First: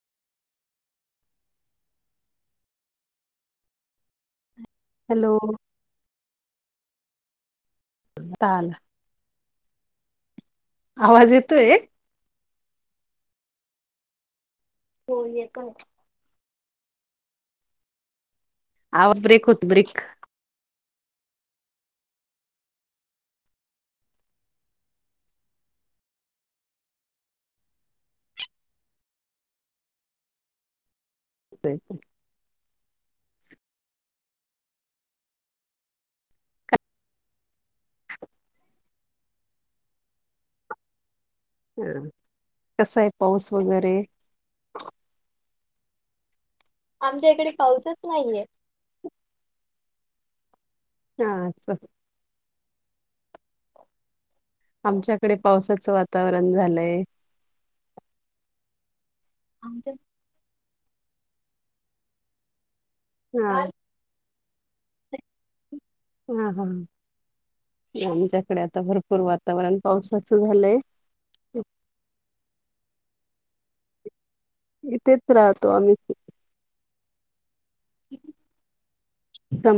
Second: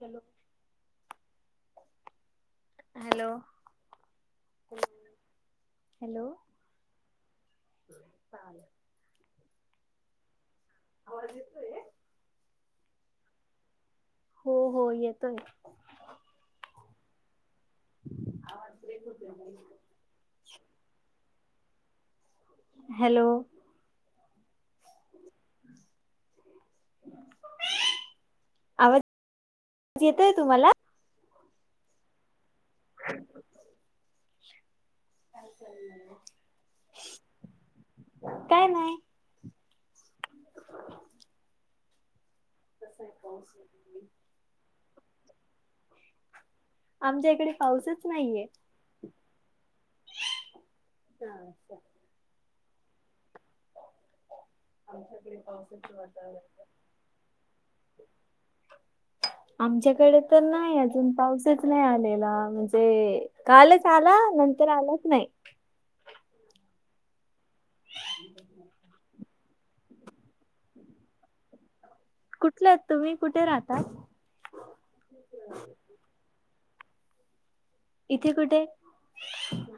चलो. Hello. Hello. Hello. आता आला. आवाज येतोय? हो. येतोय. आवाज ब्रेक होतो, ब्रेक. हॅलो. आवाज येतोय तुम्हाला? [unintelligible] ह काय नाही. ह, कस आहे पाऊस? वगैरे. आमच्या इकडे पाऊसच नाहीये. हा. आमच्याकडे पावसाचं वातावरण झालंय. आमच्या आमच्याकडे तर नाही अजून, पाऊसच नाही आलेला, म्हणजे हा कालच आला. नंतर आलाच नाही. हा हा. आमच्याकडे आता भरपूर वातावरण पावसाचं झालंय. कुठले अहात तुम्ही? कुठे राहता? इथेच राहतो आम्ही. इथे कुठे?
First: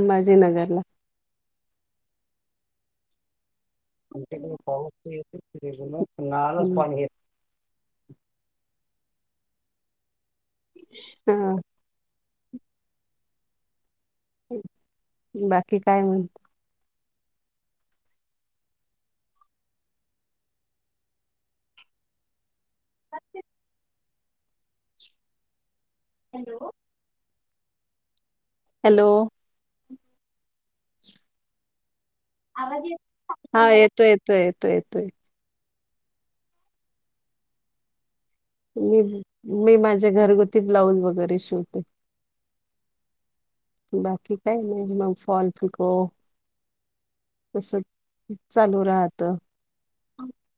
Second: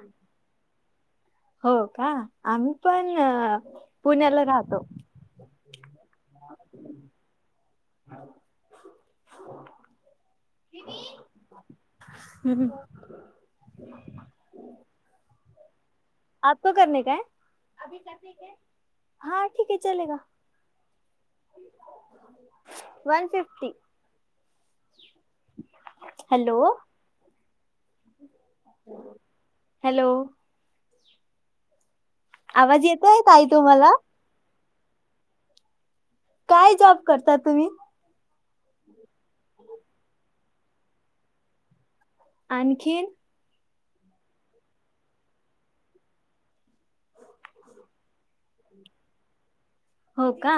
बाजेनगरला. हो का, आम्ही पण पुण्याला आच्याकडे राहतो पाऊस [unintelligible] नळालच पाणी येत ह. हा [inaudible] हूं. बाकी काय? म आपको करनेका का है. हा, ठीक आहे चलेगा. One fifty. Hello. Hello. Hello. आवाज येतोय येतो ताई का? हा, तुम्हाला येतोय, येतो, येतोय. काय जॉब करता तुम्ही? मी मी माझे घरगुती ब्लाऊज वगैरे शिवते. आणखीन. बाकी काही नाही, मग फॉल, पिको. तस चालू राहत. हो का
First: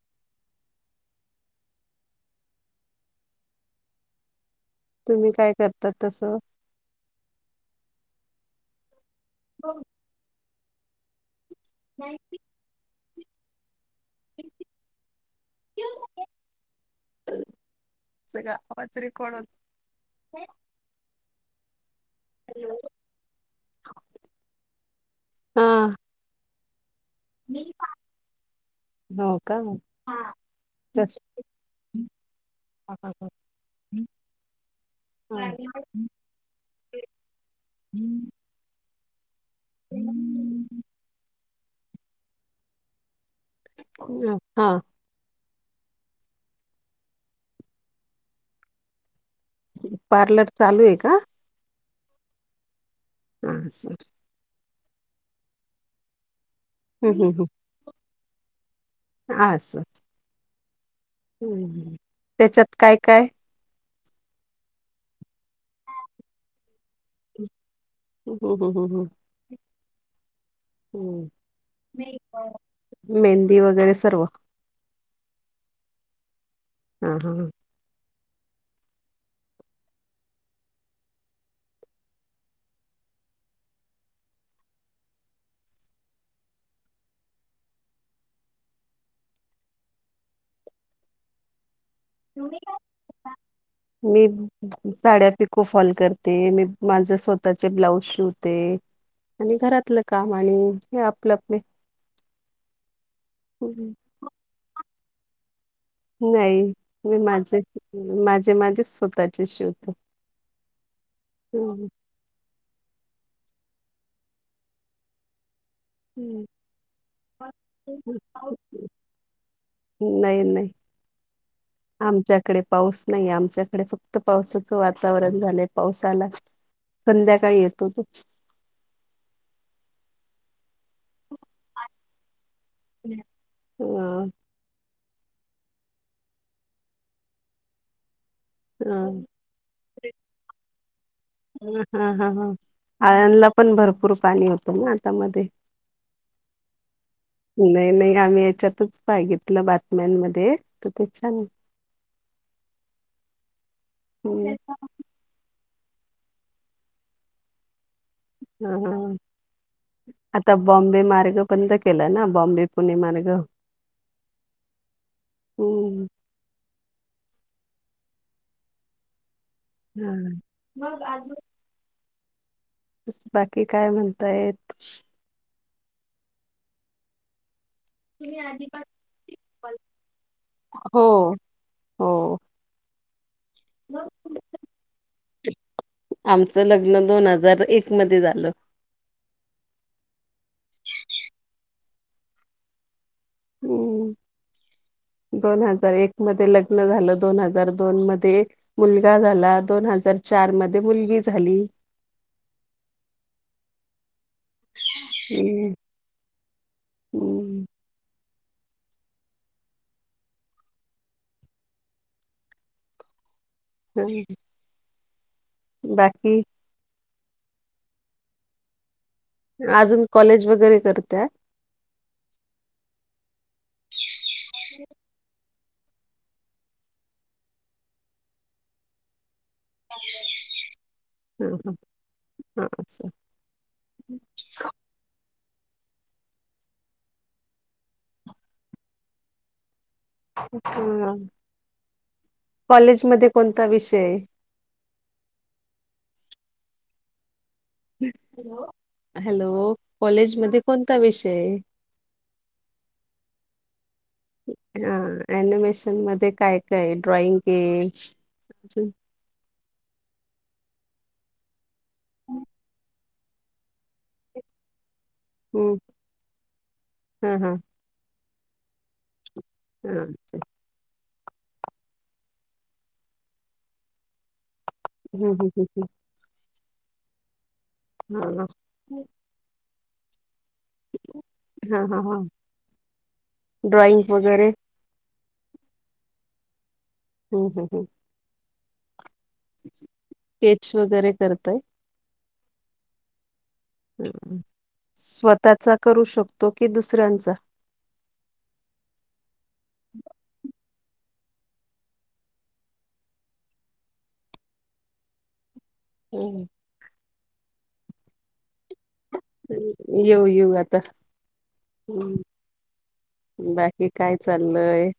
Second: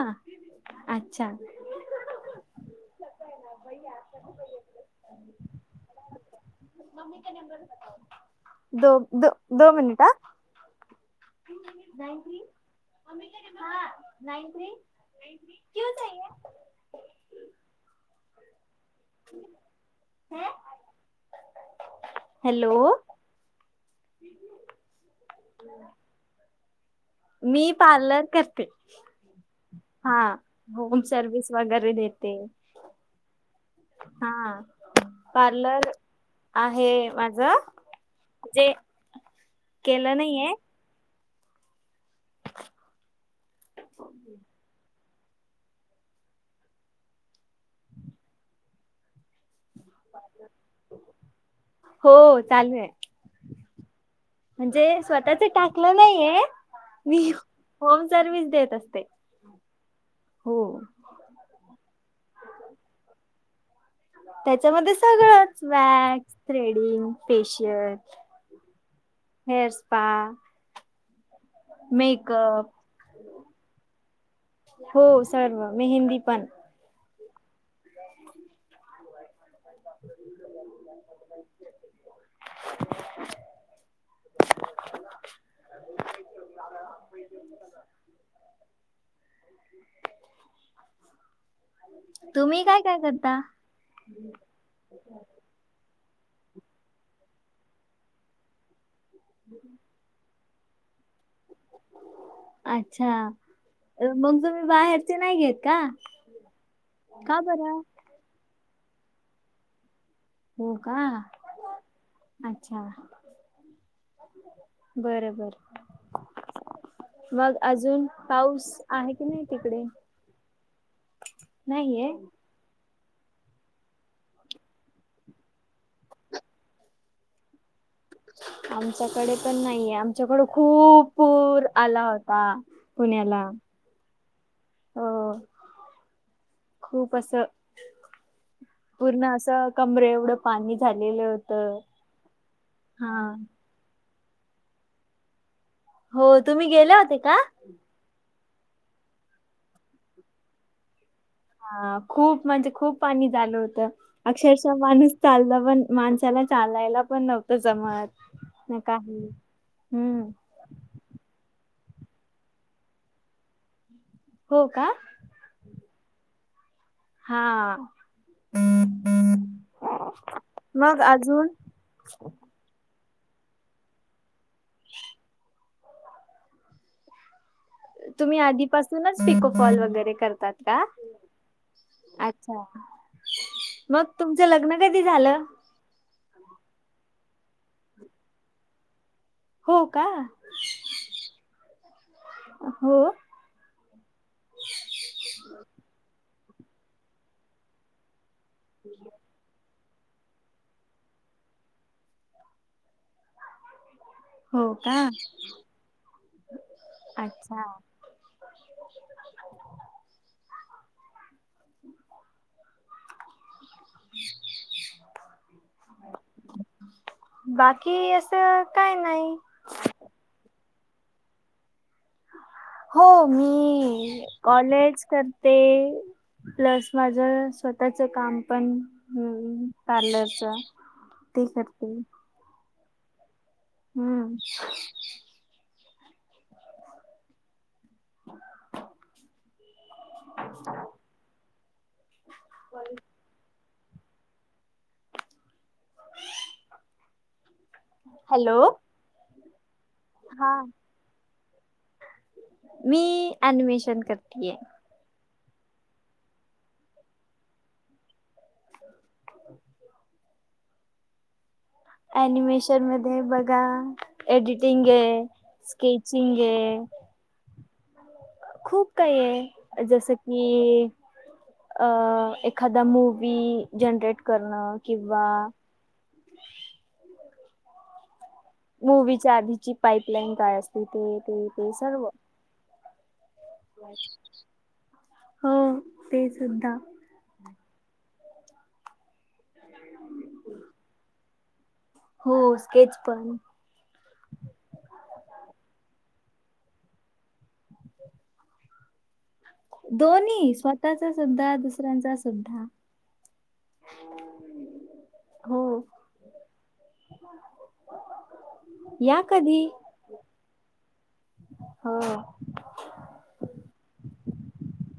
अच्छा. य. तुम्ही काय करताात तसं. दो द दो मिनिटा जायत्री. नान थ्री ना किे का तरी कोणत? हॅलो. हा. मी पार्लर करते. हो का हा होम सर्विस वगैरे देते. अा हा. हा पार्लर आहे माझ जे केलं नाहीये. हा. पार्लर चालू आहे का? हो चालू आहे. हां सर. म्हणजे स्वतःच टाकलं नाहीये हम्म, मी होम सर्व्हस देत असते. अस. हो. त्याच्यात काय काय! त्याच्यामध्ये सगळंच वॅक्स थ्रेडिंग फेशियल हम्म, हम्म, हम्म, हम्म. हेअर स्पा मेकअप मेहंदी वगैरे सर्व हो सर्व मेहंदी पण. हा हा. [unintelligible] तुम्ही काय काय करता? मी. साड्या पिको फॉल करते, मी माझे स्वतःचे ब्लाऊज शिवते. आणि घरातलं काम आणि हे आपलं आपले अच्छा. हम्म. मग तुम्ही बाहेरचे नाही घेत का? नाही मी का माझे बरं? माझे माझेच स्वतःचे शिवते. हो का? हम्म. अच्छा बर बर. हम्म. मग अजून पाऊस आहे की नाही तिकडे. नाही नाही नाही. आमच्याकडे पाऊस नाही आमच्याकडे फक्त पावसाचं वातावरण झालंय पावसाला संध्याकाळी येतो तो आमच्याकडे पण नाहीये आमच्याकडे खूप पूर आला होता. पुण्याला ह. अ खूप असं अ पूर्ण असं. कमरे एवढं पाणी झालेले. हा ह ह आळणला पण भरपूर पाणी होतं ना आता मधे हो तुम्ही गेले होते का? नाही नाही आम्ही याच्यातच बघितलं बातम्यांमध्ये तर ते छान हा खूप म्हणजे खूप पाणी झालं होतं, अक्षरशः माणूस चालन पण, माणसाला चालायला पण नव्हतं जमत न ह काही. हम्म. आता बॉम्बे मार्ग बंद केला ना, बॉम्बे-पुणे मार्ग? हो का? हम्. हा. हा. मग अजून? [inaudible] बस बाकी काय म्हणतायेत? तुम्ही आधीपासूनच पिकोफॉल वगैरे करतात का? हो हो अच्छा, मग तुमचं लग्न कधी झालं? आमचं लग्न दोन हजार एक मध्ये झालं. हो का? हो? हम्म. दोन हजार एक मध्ये लग्न झालं. दोन हजार दोन मध्ये एक मुलगा झाला, दोन हजार चार मध्ये मुलगी झाली. हो का? हम्म अच्छा. हम्म [inaudible] हम्म. [inaudible] बाकी? बाकी असं काय नाही. अजून कॉलेज वगैरे करताय? हो मी कॉलेज करते. प्लस माझ स्वतःच काम पण हम्म पार्लरच ते हम् हम् करते हम् असं. हम्म. हं... ट.. च.. [inaudible] हं, कॉलेज मध्ये कोणता विषय? Mummy hello? कॉलेज हा मध्ये कोणता विषय हे? मी एनिमेशन करते. हा एनिमेशन मध्ये काय काय ड्रॉइंग अजून? अनिमेशन मध्ये बघा एडिटिंग हे, स्केचिंग हे. हम हम. खूप काही आहे, हा जसं की. अ एखादा मूवी जनरेट करणं. किंवा हम हम ह ह. हम. मूवीच्या आधीची पाईपलाईन काय असते ते ते. ते हा हा सर्व हा. ड्रॉइंग वगैरे हो. ते सुद्धा. हम् हम हम. स्केच वगैरे करताय? हो, स्केच पण. स्वतःचा करू शकतो कि दुसऱ्यांचा? दोन्ही स्वतःचा सुद्धा दुसऱ्यांचा सुद्धा. हो हुं.. हुं [unintelligible] [unintelligible] कधी येऊ येऊ आता हो [unintelligible] बाकी काय चाललंय?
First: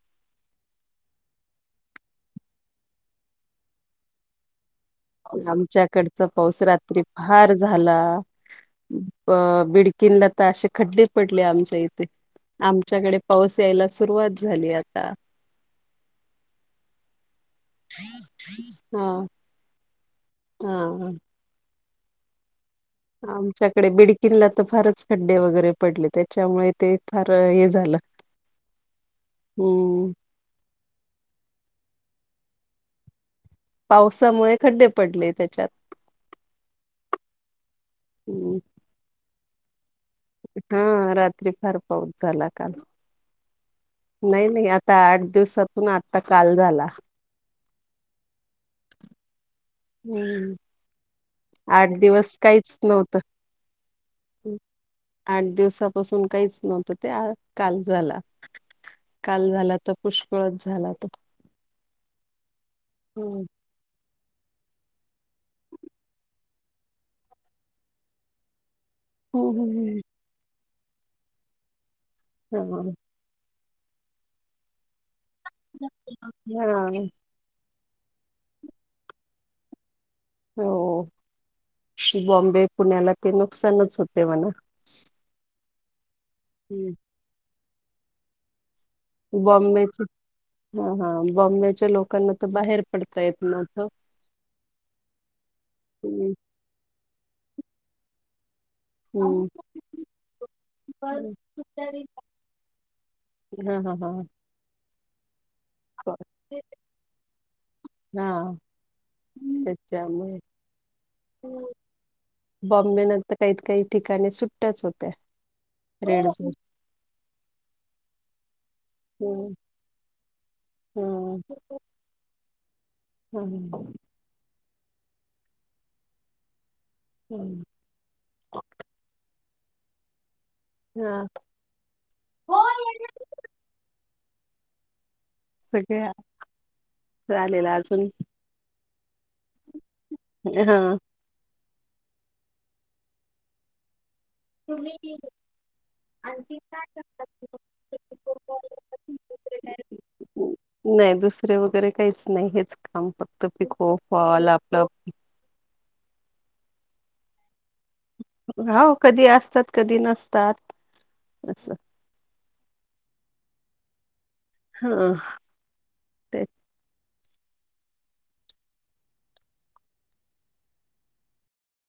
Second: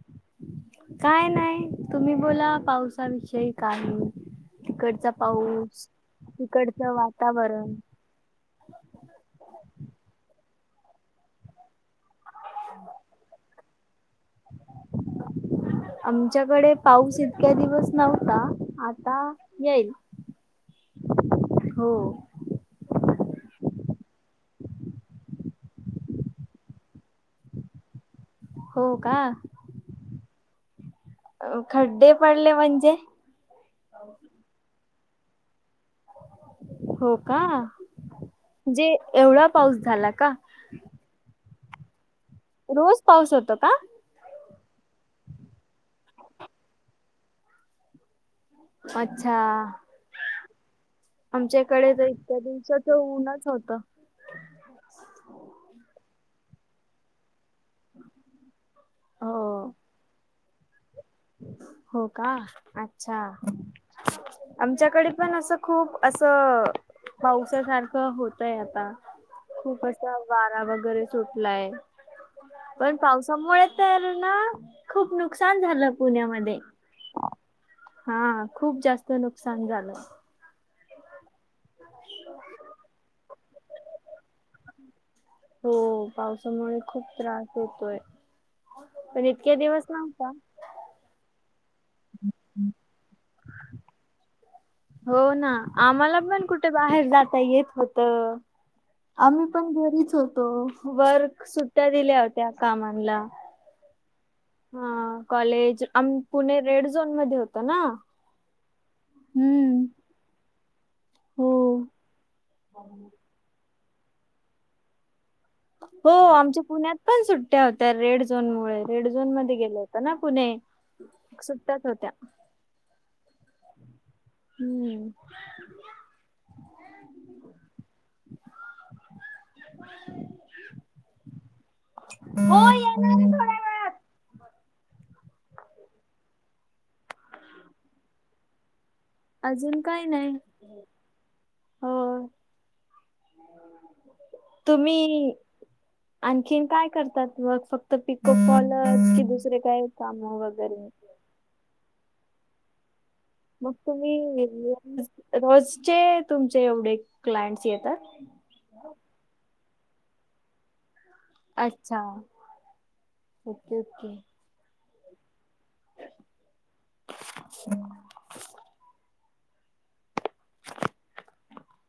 काय नाय... तुम्ही बोला पावसाविषयी काही... तिकडचा पाऊस आमच्याकडचा पाऊस तिकडचं रात्री फार वातावरण झाला अ... बिडकींनला तर अशे खड्डे पडले आमच्या इथे आमच्याकडे पाऊस यायला सुरुवात झाली आता आमच्याकडे पाऊस इतक्या दिवस नव्हता, आता येईल हा हा हो आमच्याकडे बिडकीनला तर फारच खड्डे वगैरे पडले त्याच्यामुळे ते... फार हे झालं [unintelligible] हो का? हम्म खड्डे पडले म्हणजे? पावसामुळे खड्डे पडले त्याच्यात हो का? हम्म. म्हणजे, एवढा पाऊस झाला का? हां... रात्री फार पाऊस झाला रोज पाऊस होतो का? नाई नाई... आता आठ दिवसातून, आता काल झाला अच्छा हम्म. आमच्याकडे आठ तर इतक्या दिवस काहीच दिवसाचं नव्हतं ऊनच होतं आठ दिवसापासून काहीच नव्हतं, ते काल झाला काल हो झाला तर पुष्कळच झाला तो हो का... अच्छा हम्म. आमच्याकडे पण, असं... खूप असं पाऊसासारखं होतय आता खूप हम्म असा वारा वगैरे सुटलाय... हम्म पण पावसामुळे तर ना खूप नुकसान झालं पुण्यामध्ये. हा हा... खूप जास्त नुकसान झालं हो... बॉम्बे, पुण्याला ते नुकसानच होते म्हणा हो... पावसामुळे हम्म. खूप त्रास होेतोय बॉम्बेची... हा... हा बॉम्बेच्या लोकांना तर बाहेर पडता येत न्हवतं हो ना... आम्हाला हम्म पण कुठे बाहेर जाता येत होतं आम्ही हम्म पण घरीच होतो. हा वर्क... सुट्ट्या दिल्या होत्या कामांना हा हा हा हा... कॉलेज आम... पुणे रेड झोन मध्ये होतं ना... हुं त्यामुळे बॉम्बेना तर... काहीत ना काही ठिकाणी सुट्ट्याच होत्या हो.. रेड झोन आमच्या पुण्यात पण, सुट्टया हो त्या रेड झोन मुळे. रेड झोन हम्म मध्ये गेलं होतं ना पुणे... हम्म सुट्टयाच होत्या [unintelligible] हुं [unintelligible] [inaudible] हा हो वेळात. सगळ्या झालेला अजून अजून काय नाही हा हो तुम्ही आणखीन काय करतात व फक्त पिकप कॉलस कि दुसरे काय काम वगैरे दुे वगैरे काहीच नाहीच काम फक्त मग तुम्ही पिकोवाला आपलं रोज रोजचे तुमचे एवढे क्लायंट्स येतात हो कधी असतात कधी नसतात असं अच्छा ओके ओके हा ते अ [unintelligible]